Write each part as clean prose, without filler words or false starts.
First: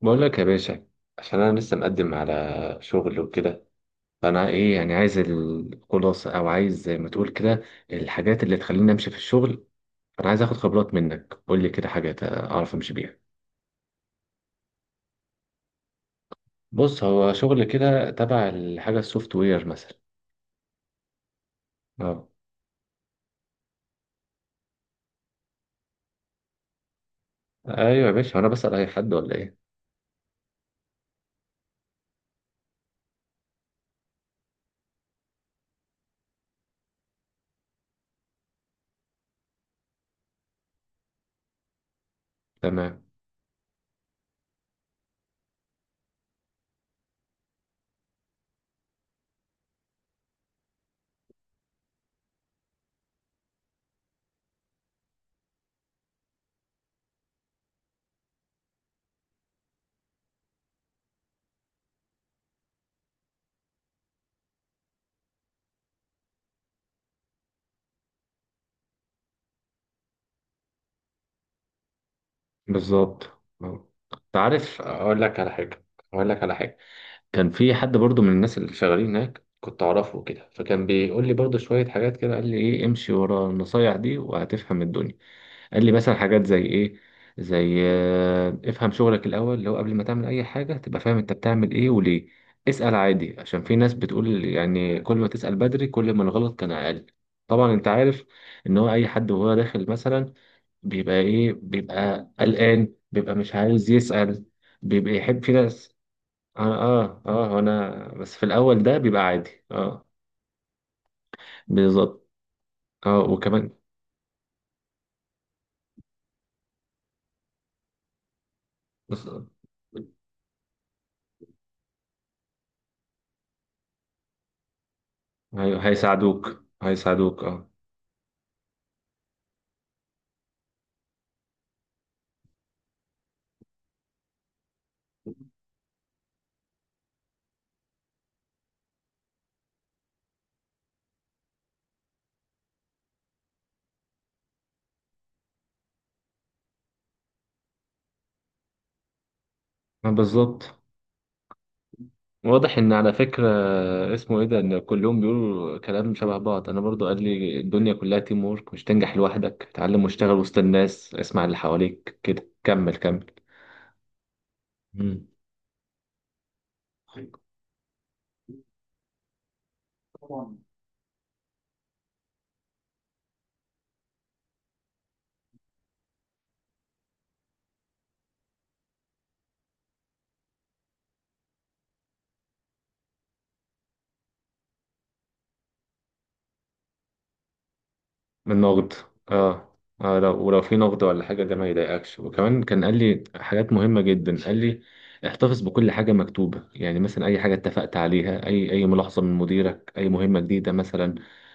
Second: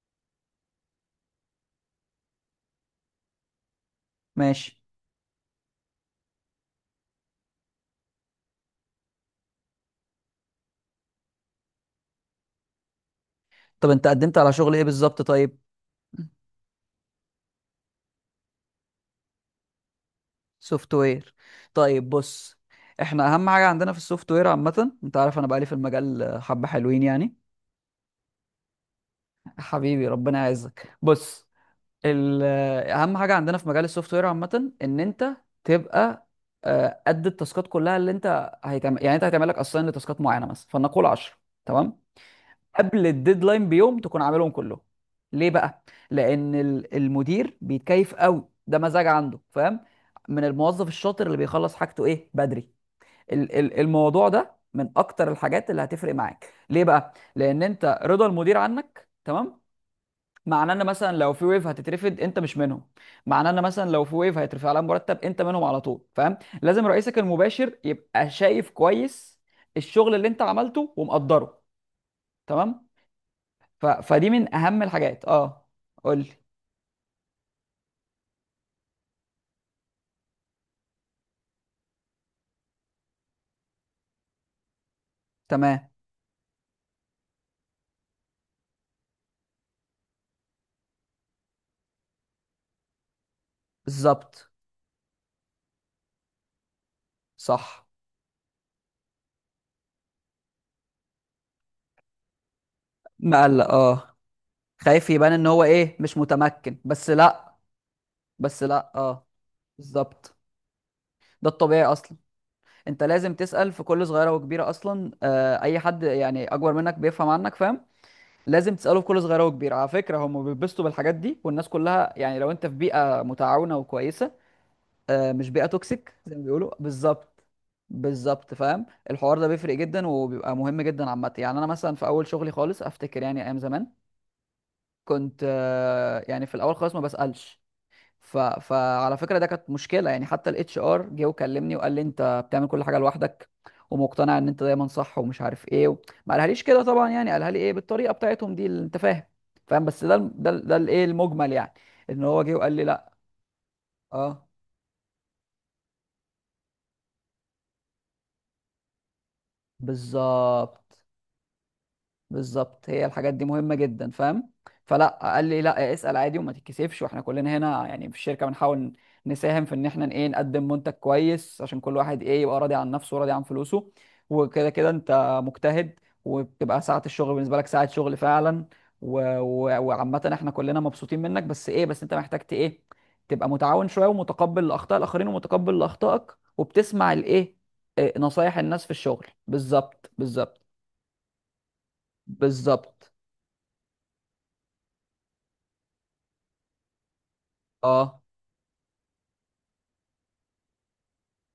بقول لك يا باشا، عشان انا لسه مقدم على شغل وكده. فانا ايه ماشي. يعني، عايز الخلاصه او عايز زي ما تقول كده، الحاجات اللي تخليني امشي في الشغل. انا عايز اخد خبرات منك، قول لي كده حاجات اعرف امشي بيها. طب انت قدمت على شغل ايه بالظبط؟ طيب، بص، هو شغل كده تبع الحاجه السوفت وير مثلا. سوفت وير. طيب اه. بص، احنا اهم حاجه عندنا في السوفت وير عامه، انت عارف انا بقالي في المجال حبه حلوين ايوه يا باشا، انا بسأل اي حد ولا ايه؟ حبيبي ربنا يعزك. بص، ال- اهم حاجه عندنا في مجال السوفت وير عامه ان انت تبقى قد التاسكات كلها اللي انت هيتعمل، يعني انت هيتعمل لك اساين لتاسكات معينه، مثلا فلنقول 10، تمام، تمام. قبل الديدلاين بيوم تكون عاملهم كلهم. ليه بقى؟ لان المدير بيتكيف قوي، ده مزاج عنده فاهم، من الموظف الشاطر اللي بيخلص حاجته ايه بدري. الموضوع ده من اكتر الحاجات اللي هتفرق معاك. ليه بقى؟ لان انت رضا المدير عنك تمام، معناه ان مثلا لو في ويف هتترفد انت مش منهم، معناه ان مثلا لو في ويف هيترفع لها مرتب انت منهم على طول. فاهم؟ لازم رئيسك المباشر يبقى شايف كويس الشغل اللي انت عملته ومقدره. تمام. بالظبط اه. فدي من تعرف اهم اقول الحاجات. لك على اه، حاجه. قول لي. اقول لك على حاجه. كان في حد برضو من الناس اللي شغالين هناك كنت اعرفه كده، فكان بيقول لي برضو شوية حاجات كده. قال لي ايه، امشي ورا النصايح دي وهتفهم الدنيا. قال تمام، لي مثلا حاجات زي ايه؟ زي افهم شغلك الاول، اللي هو قبل ما تعمل اي حاجة تبقى فاهم انت بتعمل ايه وليه. اسأل عادي، عشان في ناس بتقول بالظبط، يعني كل ما تسأل بدري كل ما الغلط كان اقل. طبعا صح. انت عارف ان هو اي حد وهو داخل مثلا بيبقى ايه، بيبقى قلقان، بيبقى مش مقلق، عايز اه. يسأل. خايف بيبقى يبان يحب ان في هو ناس. ايه، مش اه متمكن، بس اه لا. اه، انا بس في بس الاول لا، ده بيبقى اه، عادي اه. بالظبط، ده الطبيعي اصلا. بالظبط انت اه. لازم وكمان تسأل في كل صغيرة وكبيرة اصلا، آه، اي حد يعني اكبر منك بيفهم عنك، فاهم؟ لازم تسأله في كل بس. صغيرة وكبيرة. على فكرة هم بيتبسطوا بالحاجات دي، والناس كلها يعني لو انت في بيئة متعاونة وكويسة، مش بيئه هي- توكسيك زي ما هيساعدوك بيقولوا. بالظبط هيساعدوك اه. بالظبط، فاهم؟ الحوار ده بيفرق جدا وبيبقى مهم جدا عامه. يعني انا مثلا في اول شغلي خالص افتكر، يعني ايام زمان كنت يعني في الاول خالص ما بسالش، فعلى فكره ده كانت مشكله، يعني حتى الاتش ار جه وكلمني وقال لي انت بتعمل كل حاجه لوحدك ومقتنع ان انت دايما صح ومش عارف ايه ما قالهاليش كده طبعا، يعني قالها لي ايه بالطريقه بتاعتهم دي اللي انت فاهم. فاهم؟ بس ده بالظبط. الايه المجمل يعني، ان هو جه وقال واضح لي ان لا. على فكرة اسمه ايه اه، ده ان كلهم بيقولوا كلام شبه بعض. انا برضو قال لي الدنيا كلها تيم وورك، مش تنجح لوحدك. اتعلم واشتغل وسط بالظبط. الناس، اسمع اللي حواليك، كده بالظبط، كمل هي كمل. الحاجات دي مهمة جدا، فاهم؟ فلا، قال لي لا اسأل عادي وما تتكسفش، واحنا كلنا هنا يعني في الشركة بنحاول نساهم في ان احنا ايه مم. نقدم منتج كويس، عشان كل واحد ايه يبقى راضي عن نفسه وراضي عن فلوسه، وكده كده انت مجتهد وبتبقى ساعة الشغل بالنسبة لك ساعة شغل فعلا، وعامة احنا كلنا مبسوطين منك، بس ايه، بس انت محتاج ايه، تبقى متعاون شوية ومتقبل لأخطاء الآخرين ومتقبل لأخطائك، وبتسمع الايه، نصايح من الناس في نقد. الشغل. اه بالظبط اه، لو بالظبط ولو في نقد ولا حاجة، ده ما يضايقكش. وكمان كان قال بالظبط، لي حاجات مهمة جدا. قال لي احتفظ بكل حاجة مكتوبة، يعني مثلا أي حاجة اتفقت اه. عليها، أي ملاحظة من مديرك، أي مهمة جديدة مثلا،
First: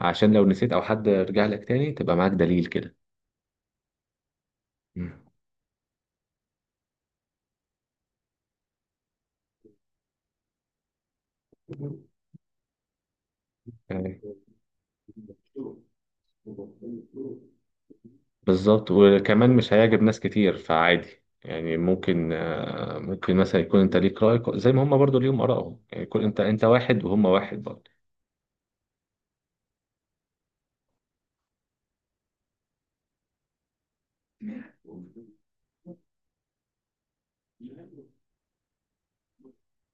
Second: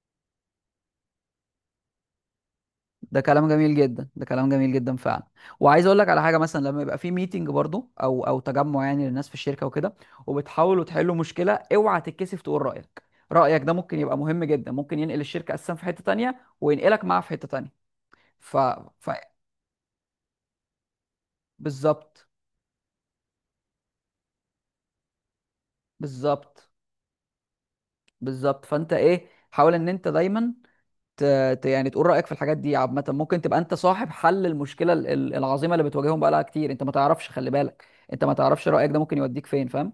عشان لو نسيت أو حد رجع لك تاني تبقى معاك دليل كده. ده كلام جميل جدا، ده كلام جميل جدا مم. فعلا. وعايز اقول لك على حاجه، مثلا لما يبقى في ميتنج برضو، او تجمع يعني للناس في الشركه وكده، وبتحاولوا تحلوا مشكله، اوعى تتكسف تقول رايك. رايك ده ممكن يبقى يعني مهم جدا، ممكن ينقل الشركه اساسا في حته تانية وينقلك معاه في حته تانية. ف, بالظبط. ف... وكمان مش هيعجب ناس كتير، فعادي يعني بالظبط ممكن مثلا يكون انت ليك رأي زي ما هم برضو ليهم آرائهم، يعني يكون انت بالظبط واحد وهم واحد برضو. بالظبط. فانت ايه، حاول ان انت دايما ت... يعني تقول رايك في الحاجات دي عامه. ممكن تبقى انت صاحب حل المشكله العظيمه اللي بتواجههم بقالها كتير، انت ما تعرفش، خلي بالك، انت ما تعرفش رايك ده ممكن يوديك فين. فاهم؟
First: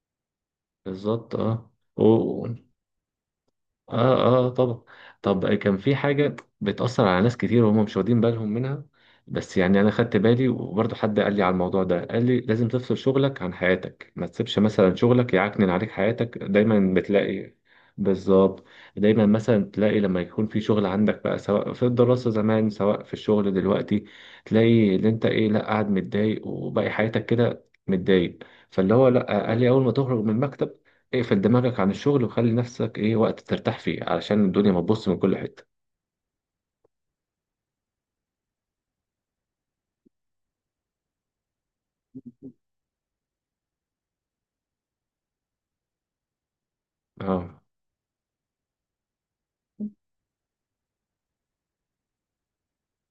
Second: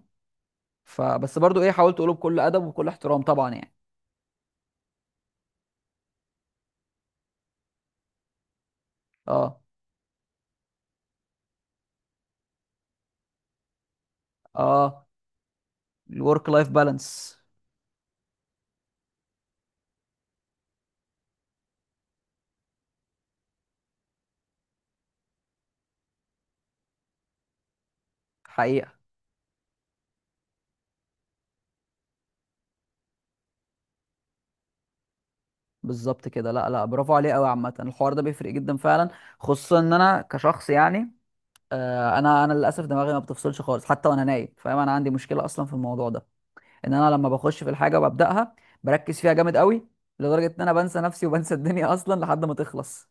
بالظبط فبس برضو ايه، اه. حاولت و- اقوله بكل و- ادب وبكل احترام طبعا يعني. اه اه طبعا. طب كان في حاجة بتأثر على ناس كتير وهم مش واخدين بالهم منها. بس اه يعني أنا خدت بالي، وبرضه حد قال لي على الموضوع ده. قال لي لازم تفصل شغلك عن حياتك، ما تسيبش مثلا اه، شغلك يعكنن عليك حياتك. الورك لايف دايما بالانس، بتلاقي بالظبط، دايما مثلا تلاقي لما يكون في شغل عندك بقى، سواء في الدراسة زمان سواء في الشغل دلوقتي، تلاقي اللي انت ايه لا قاعد متضايق وباقي حياتك كده متضايق. فاللي حقيقة. هو لا، قال لي اول ما تخرج من المكتب اقفل دماغك عن الشغل وخلي نفسك ايه وقت ترتاح فيه، علشان الدنيا ما تبص من كل حتة. بالظبط كده، لا لا، برافو عليه قوي. عامة الحوار ده بيفرق جدا فعلا، خصوصا ان انا كشخص يعني آه انا للاسف دماغي ما بتفصلش خالص، حتى وانا نايم فاهم؟ انا عندي مشكلة اصلا في الموضوع ده، ان انا لما اه بخش في الحاجة وببدأها بركز فيها جامد قوي، لدرجة ان انا بنسى نفسي وبنسى الدنيا اصلا لحد ما تخلص.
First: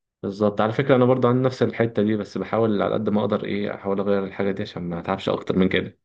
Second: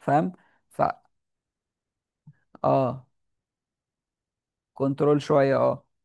فاهم؟ بالظبط. على ف فكرة انا برضه عندي نفس الحتة دي، بس بحاول على اه، قد ما اقدر ايه احاول اغير الحاجة دي عشان ما كنترول اتعبش شوية، اكتر من اه. كده.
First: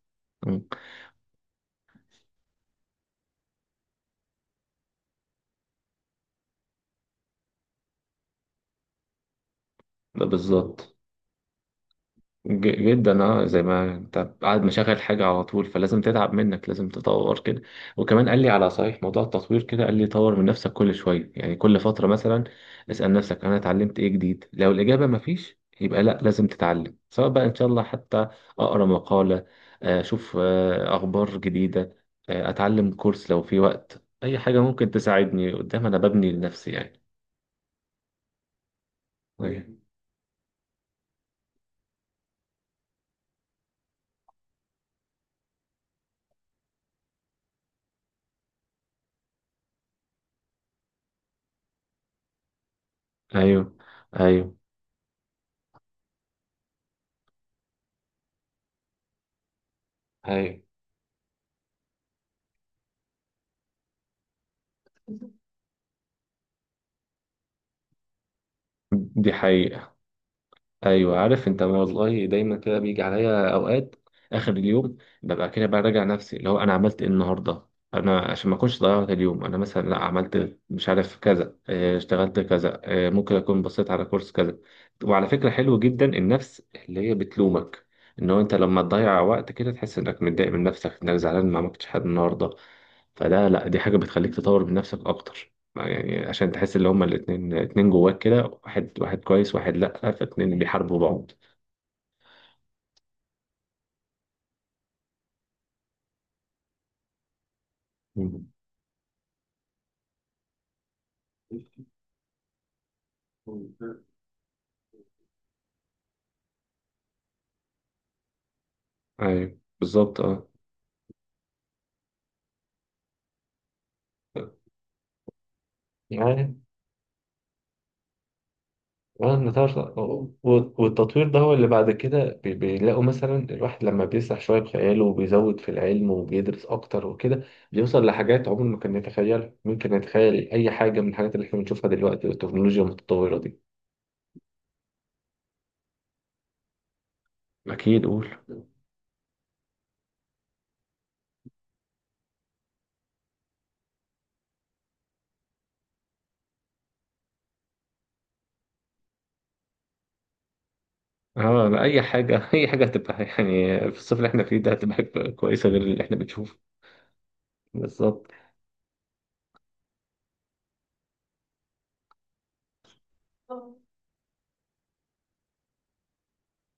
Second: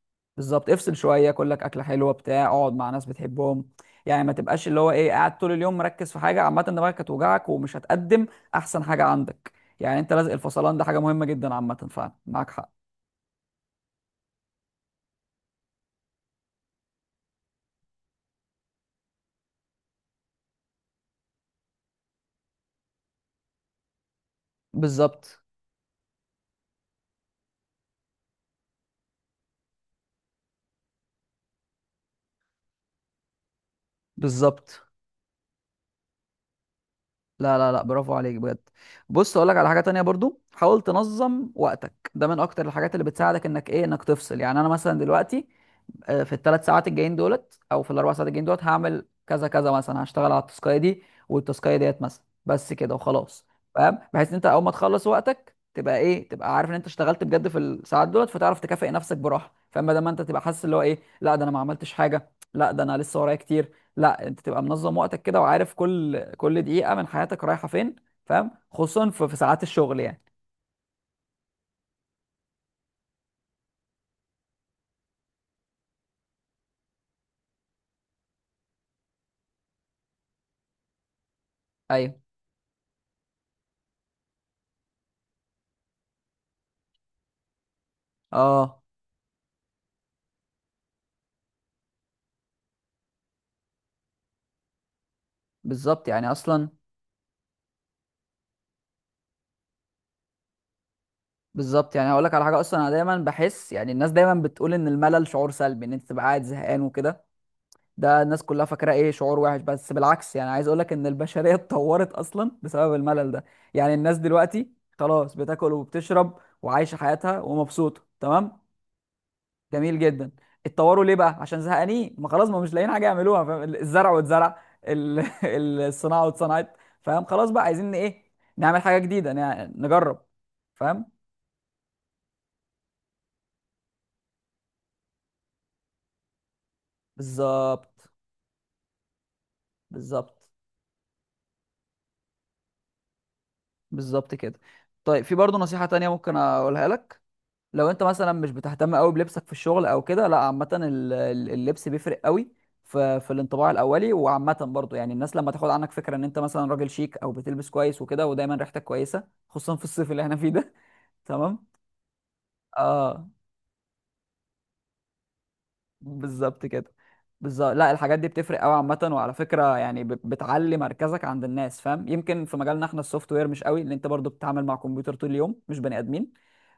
مم. بالظبط، افصل شويه، كل لك اكله حلوه بتاع، اقعد مع ناس بتحبهم، يعني ما تبقاش اللي هو ايه قاعد طول اليوم مركز في حاجه، عامه دماغك هتوجعك ومش هتقدم احسن حاجه عندك، يعني انت ده لازق الفصلان ده بالظبط حاجه مهمه جدا عامه، فعلا معاك حق. جدا اه. زي ما انت قاعد مشغل حاجة على طول فلازم تتعب منك، لازم تطور كده. وكمان قال لي على صحيح، موضوع التطوير كده قال لي طور من نفسك كل شوية. يعني كل فترة مثلا اسأل نفسك انا اتعلمت ايه جديد، لو الإجابة ما بالظبط فيش يبقى لا لازم تتعلم. سواء بقى ان شاء الله حتى اقرا مقالة، اشوف اخبار جديدة، اتعلم كورس لو في وقت، اي حاجة بالظبط، ممكن تساعدني قدام انا ببني لنفسي يعني. لا لا لا، برافو عليك بجد. بص، اقول لك ايوه على حاجه تانية برضو، حاول تنظم وقتك، ده من اكتر الحاجات اللي بتساعدك انك ايه، انك تفصل. يعني انا مثلا دلوقتي في الثلاث ساعات الجايين دولت او في الاربع ساعات الجايين دولت هعمل كذا كذا، مثلا هشتغل على التاسكايه دي والتاسكايه ديت مثلا بس كده وخلاص. ايوه فاهم؟ بحيث ان انت ايوه اول ما تخلص وقتك تبقى ايه، تبقى عارف ان انت اشتغلت بجد في الساعات دولت، فتعرف تكافئ نفسك براحه. فاما ده ما انت تبقى ايوه. حاسس اللي هو ايه، لا ده انا ما عملتش حاجه، لا ده انا لسه ورايا كتير. لا، انت تبقى منظم وقتك كده وعارف كل دقيقه من حياتك رايحه فين. فاهم؟ خصوصا في دي ساعات حقيقة. الشغل يعني. ايوه عارف انت، ما والله دايما كده بيجي عليا اوقات اخر اليوم ببقى كده براجع نفسي اللي هو انا عملت ايه النهارده. انا عشان ما اكونش ضيعت اليوم، انا مثلا لا عملت مش عارف كذا، ايوه اشتغلت كذا، ممكن اكون بصيت على كورس كذا. وعلى فكره حلو جدا النفس اللي هي بتلومك، ان هو انت اه، لما تضيع وقت كده تحس انك متضايق من نفسك، انك زعلان ما عملتش حاجه النهارده. فده لا، دي حاجه بتخليك تطور من نفسك اكتر. بالظبط يعني يعني عشان اصلا. تحس ان هما الاتنين اتنين جواك كده، واحد واحد كويس واحد لأ، فاتنين بيحاربوا بعض. بالظبط، يعني هقول لك على حاجه اصلا. انا دايما بحس، يعني الناس دايما بتقول ان الملل شعور سلبي، ان انت تبقى قاعد زهقان وكده، ده الناس مم. كلها فاكره ايه، شعور وحش. بس بالعكس، يعني عايز اقول لك ان البشريه اتطورت اصلا بسبب الملل ده. يعني الناس دلوقتي خلاص بتاكل وبتشرب وعايشه حياتها ومبسوطه، تمام، ايوه جميل بالظبط جدا. اه. اتطوروا ليه بقى؟ عشان زهقانين، ما خلاص ما مش لاقيين حاجه يعملوها، فاهم؟ الزرع واتزرع، ال- الصناعه يعني واتصنعت. فاهم؟ خلاص بقى، عايزين ايه، نعمل حاجه جديده، آه، النتاج- نجرب. فاهم؟ والتطوير ده هو اللي بعد كده بيلاقوا مثلا الواحد لما بيسرح شوية بخياله وبيزود في العلم وبيدرس أكتر وكده، بيوصل بالظبط لحاجات عمره ما كان يتخيلها. ممكن بالظبط. يتخيل أي حاجة من الحاجات اللي احنا بنشوفها دلوقتي والتكنولوجيا المتطورة دي. بالظبط كده. طيب، في برضه نصيحة تانية ممكن اقولها لك. لو انت اكيد قول. مثلا مش بتهتم قوي بلبسك في الشغل او كده، لا عامة اللبس بيفرق قوي في الانطباع الاولي. وعامة برضه يعني الناس لما تاخد عنك فكرة ان انت مثلا راجل شيك او بتلبس كويس وكده، ودايما ريحتك كويسة خصوصا في الصيف اللي احنا فيه ده تمام؟ اه لا، اي حاجه اي حاجه هتبقى، اه، يعني في الصيف اللي احنا فيه ده هتبقى حاجة كويسه غير اللي احنا بنشوفه. بالظبط كده. بالظبط، لا الحاجات دي بالظبط. بتفرق قوي عامة. وعلى فكرة يعني بتعلي مركزك عند الناس، فاهم؟ يمكن في مجالنا احنا السوفت وير مش قوي، لان انت برضو بتتعامل مع كمبيوتر طول اليوم مش بني ادمين،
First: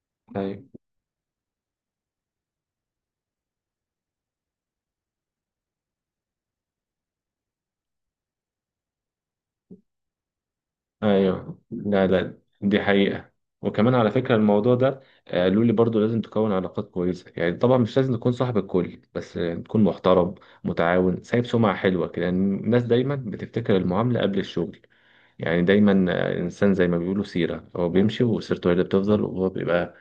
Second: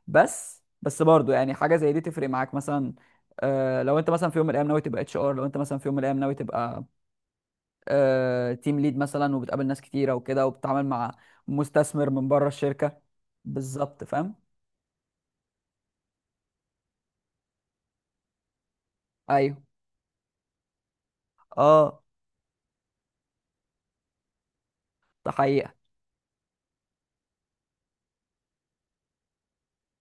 بس ايوه برضو يعني حاجة زي دي تفرق معاك مثلا. آه، لو انت مثلا في يوم من الايام ناوي تبقى اتش ار، لو انت مثلا في يوم من الايام ناوي تبقى آه تيم ليد مثلا، وبتقابل ناس كتيرة وكده وبتتعامل مع ايوه لا مستثمر من لا، بره دي الشركة، حقيقه. وكمان بالظبط على فاهم. فكره الموضوع ده، قالوا لي برضو لازم تكون علاقات كويسه. يعني طبعا مش لازم تكون صاحب الكل، بس ايوه تكون محترم متعاون، سايب سمعه اه، حلوه كده. يعني الناس دايما بتفتكر المعامله قبل الشغل. ده يعني حقيقة، دايما انسان زي ما بيقولوا سيره، هو بيمشي وسيرته هي اللي بتفضل، وهو بيبقى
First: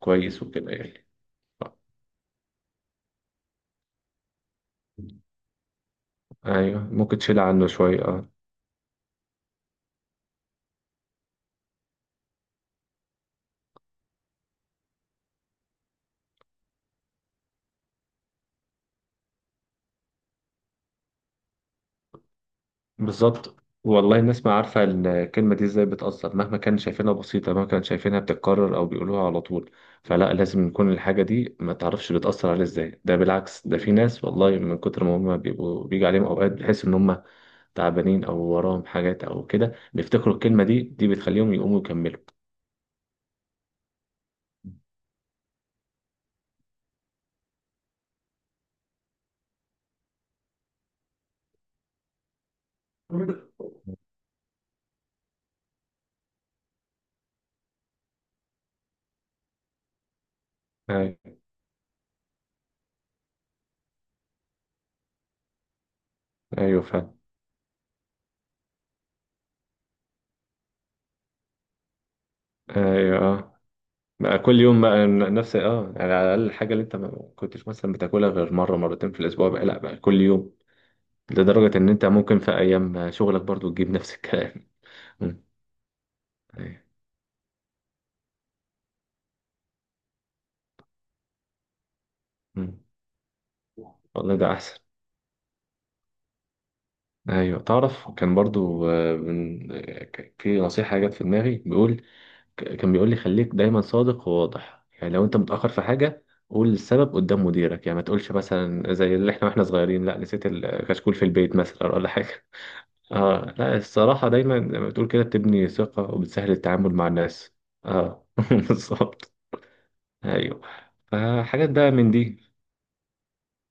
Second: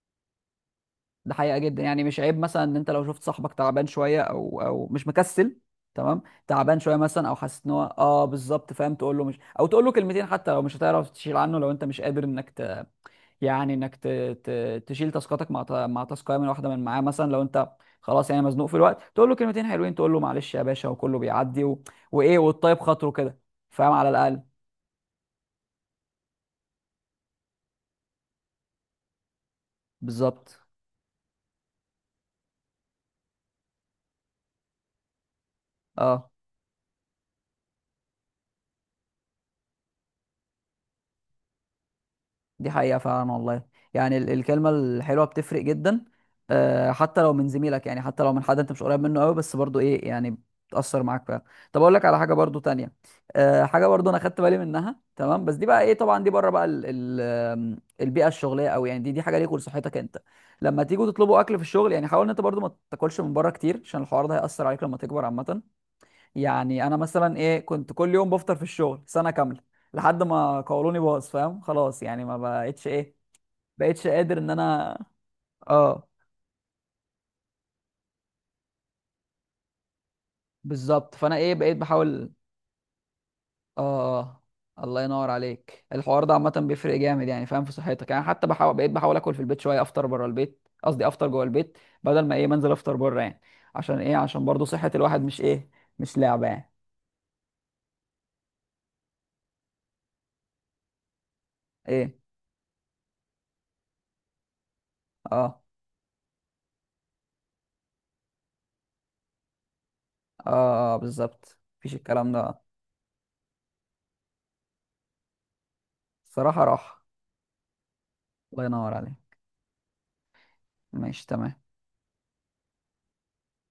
كويس وكده يعني. ده حقيقة جدا. يعني مش عيب مثلا ان انت لو شفت صاحبك تعبان شوية او مش مكسل، تمام، تعبان ايوه شوية ممكن مثلا او تشيل حاسس عنه ان هو شويه اه، اه. بالظبط فاهم، تقول له مش، او تقول له كلمتين حتى لو مش هتعرف تشيل عنه، لو انت مش قادر انك ت... يعني انك ت... ت... تشيل تاسكاتك مع مع تاسكايه من واحدة من معاه مثلا، لو انت خلاص يعني مزنوق في الوقت، تقول له كلمتين حلوين، تقول له معلش يا باشا وكله بيعدي وايه، والطيب خاطره كده، بالظبط. فاهم؟ على والله الاقل الناس ما عارفه الكلمه دي ازاي بتاثر، مهما كان شايفينها بسيطه، مهما كان شايفينها بتتكرر او بيقولوها على طول. فلا، بالظبط لازم يكون الحاجه دي ما تعرفش بتاثر عليه ازاي، ده بالعكس. ده في ناس والله من كتر ما هم بيبقوا بيجي عليهم اه. اوقات بيحس ان هم تعبانين او وراهم حاجات او كده، بيفتكروا الكلمه دي دي بتخليهم يقوموا يكملوا. دي حقيقة فعلا والله، يعني الكلمة الحلوة بتفرق جدا، حتى لو من زميلك، يعني حتى لو من حد انت مش قريب منه قوي، بس برضو ايه يعني بتأثر معاك فعلا. طب اقول لك على حاجة برضو تانية، حاجة برضو انا خدت بالي منها تمام، بس دي بقى ايه، طبعا دي بره بقى ال ال البيئة الشغلية قوي. يعني دي حاجة ليك ولصحتك انت. لما تيجوا ايوه تطلبوا اكل في الشغل، يعني حاول ان انت برضو ما تاكلش من بره كتير، عشان الحوار ده هيأثر عليك لما تكبر عامة. ايوه يعني انا فاهم. مثلا ايه، كنت كل يوم بفطر في الشغل سنه كامله، لحد ما قولوني باظ. فاهم؟ خلاص يعني ما بقتش ايه، ايوه بقتش قادر بقى ان كل يوم انا بقى نفس اه، اه، يعني على الأقل الحاجة اللي أنت ما كنتش مثلا بتاكلها غير مرة مرتين في الأسبوع بقى لأ بقى كل يوم، بالظبط. فانا ايه، بقيت لدرجة إن أنت بحاول، ممكن في أيام شغلك برضو تجيب نفس اه. الكلام. الله ينور مم. عليك، الحوار ده عامه أيوة. بيفرق جامد يعني، فاهم؟ في صحتك يعني، حتى بحاول، بقيت بحاول اكل في البيت شويه، افطر بره البيت قصدي افطر جوه البيت بدل ما ايه منزل مم. افطر بره يعني. عشان ايه؟ والله عشان ده برضو أحسن. صحه الواحد مش ايه، مش لعبه يعني. أيوه تعرف كان برضو في نصيحة جت في دماغي بيقول. ايه؟ كان بيقول لي خليك دايما صادق وواضح. يعني لو أنت اه، متأخر في حاجة قول السبب قدام مديرك، يعني ما تقولش مثلا زي اللي احنا واحنا صغيرين لا نسيت اه، الكشكول في البيت بالظبط، مثلا مفيش ولا الكلام حاجة. ده. اه لا، الصراحة دايما زي ما بتقول كده بتبني ثقة وبتسهل صراحه راحه. التعامل مع الناس. اه الله ينور عليك. بالظبط. ايوه. ماشي تمام. فحاجات بقى من دي.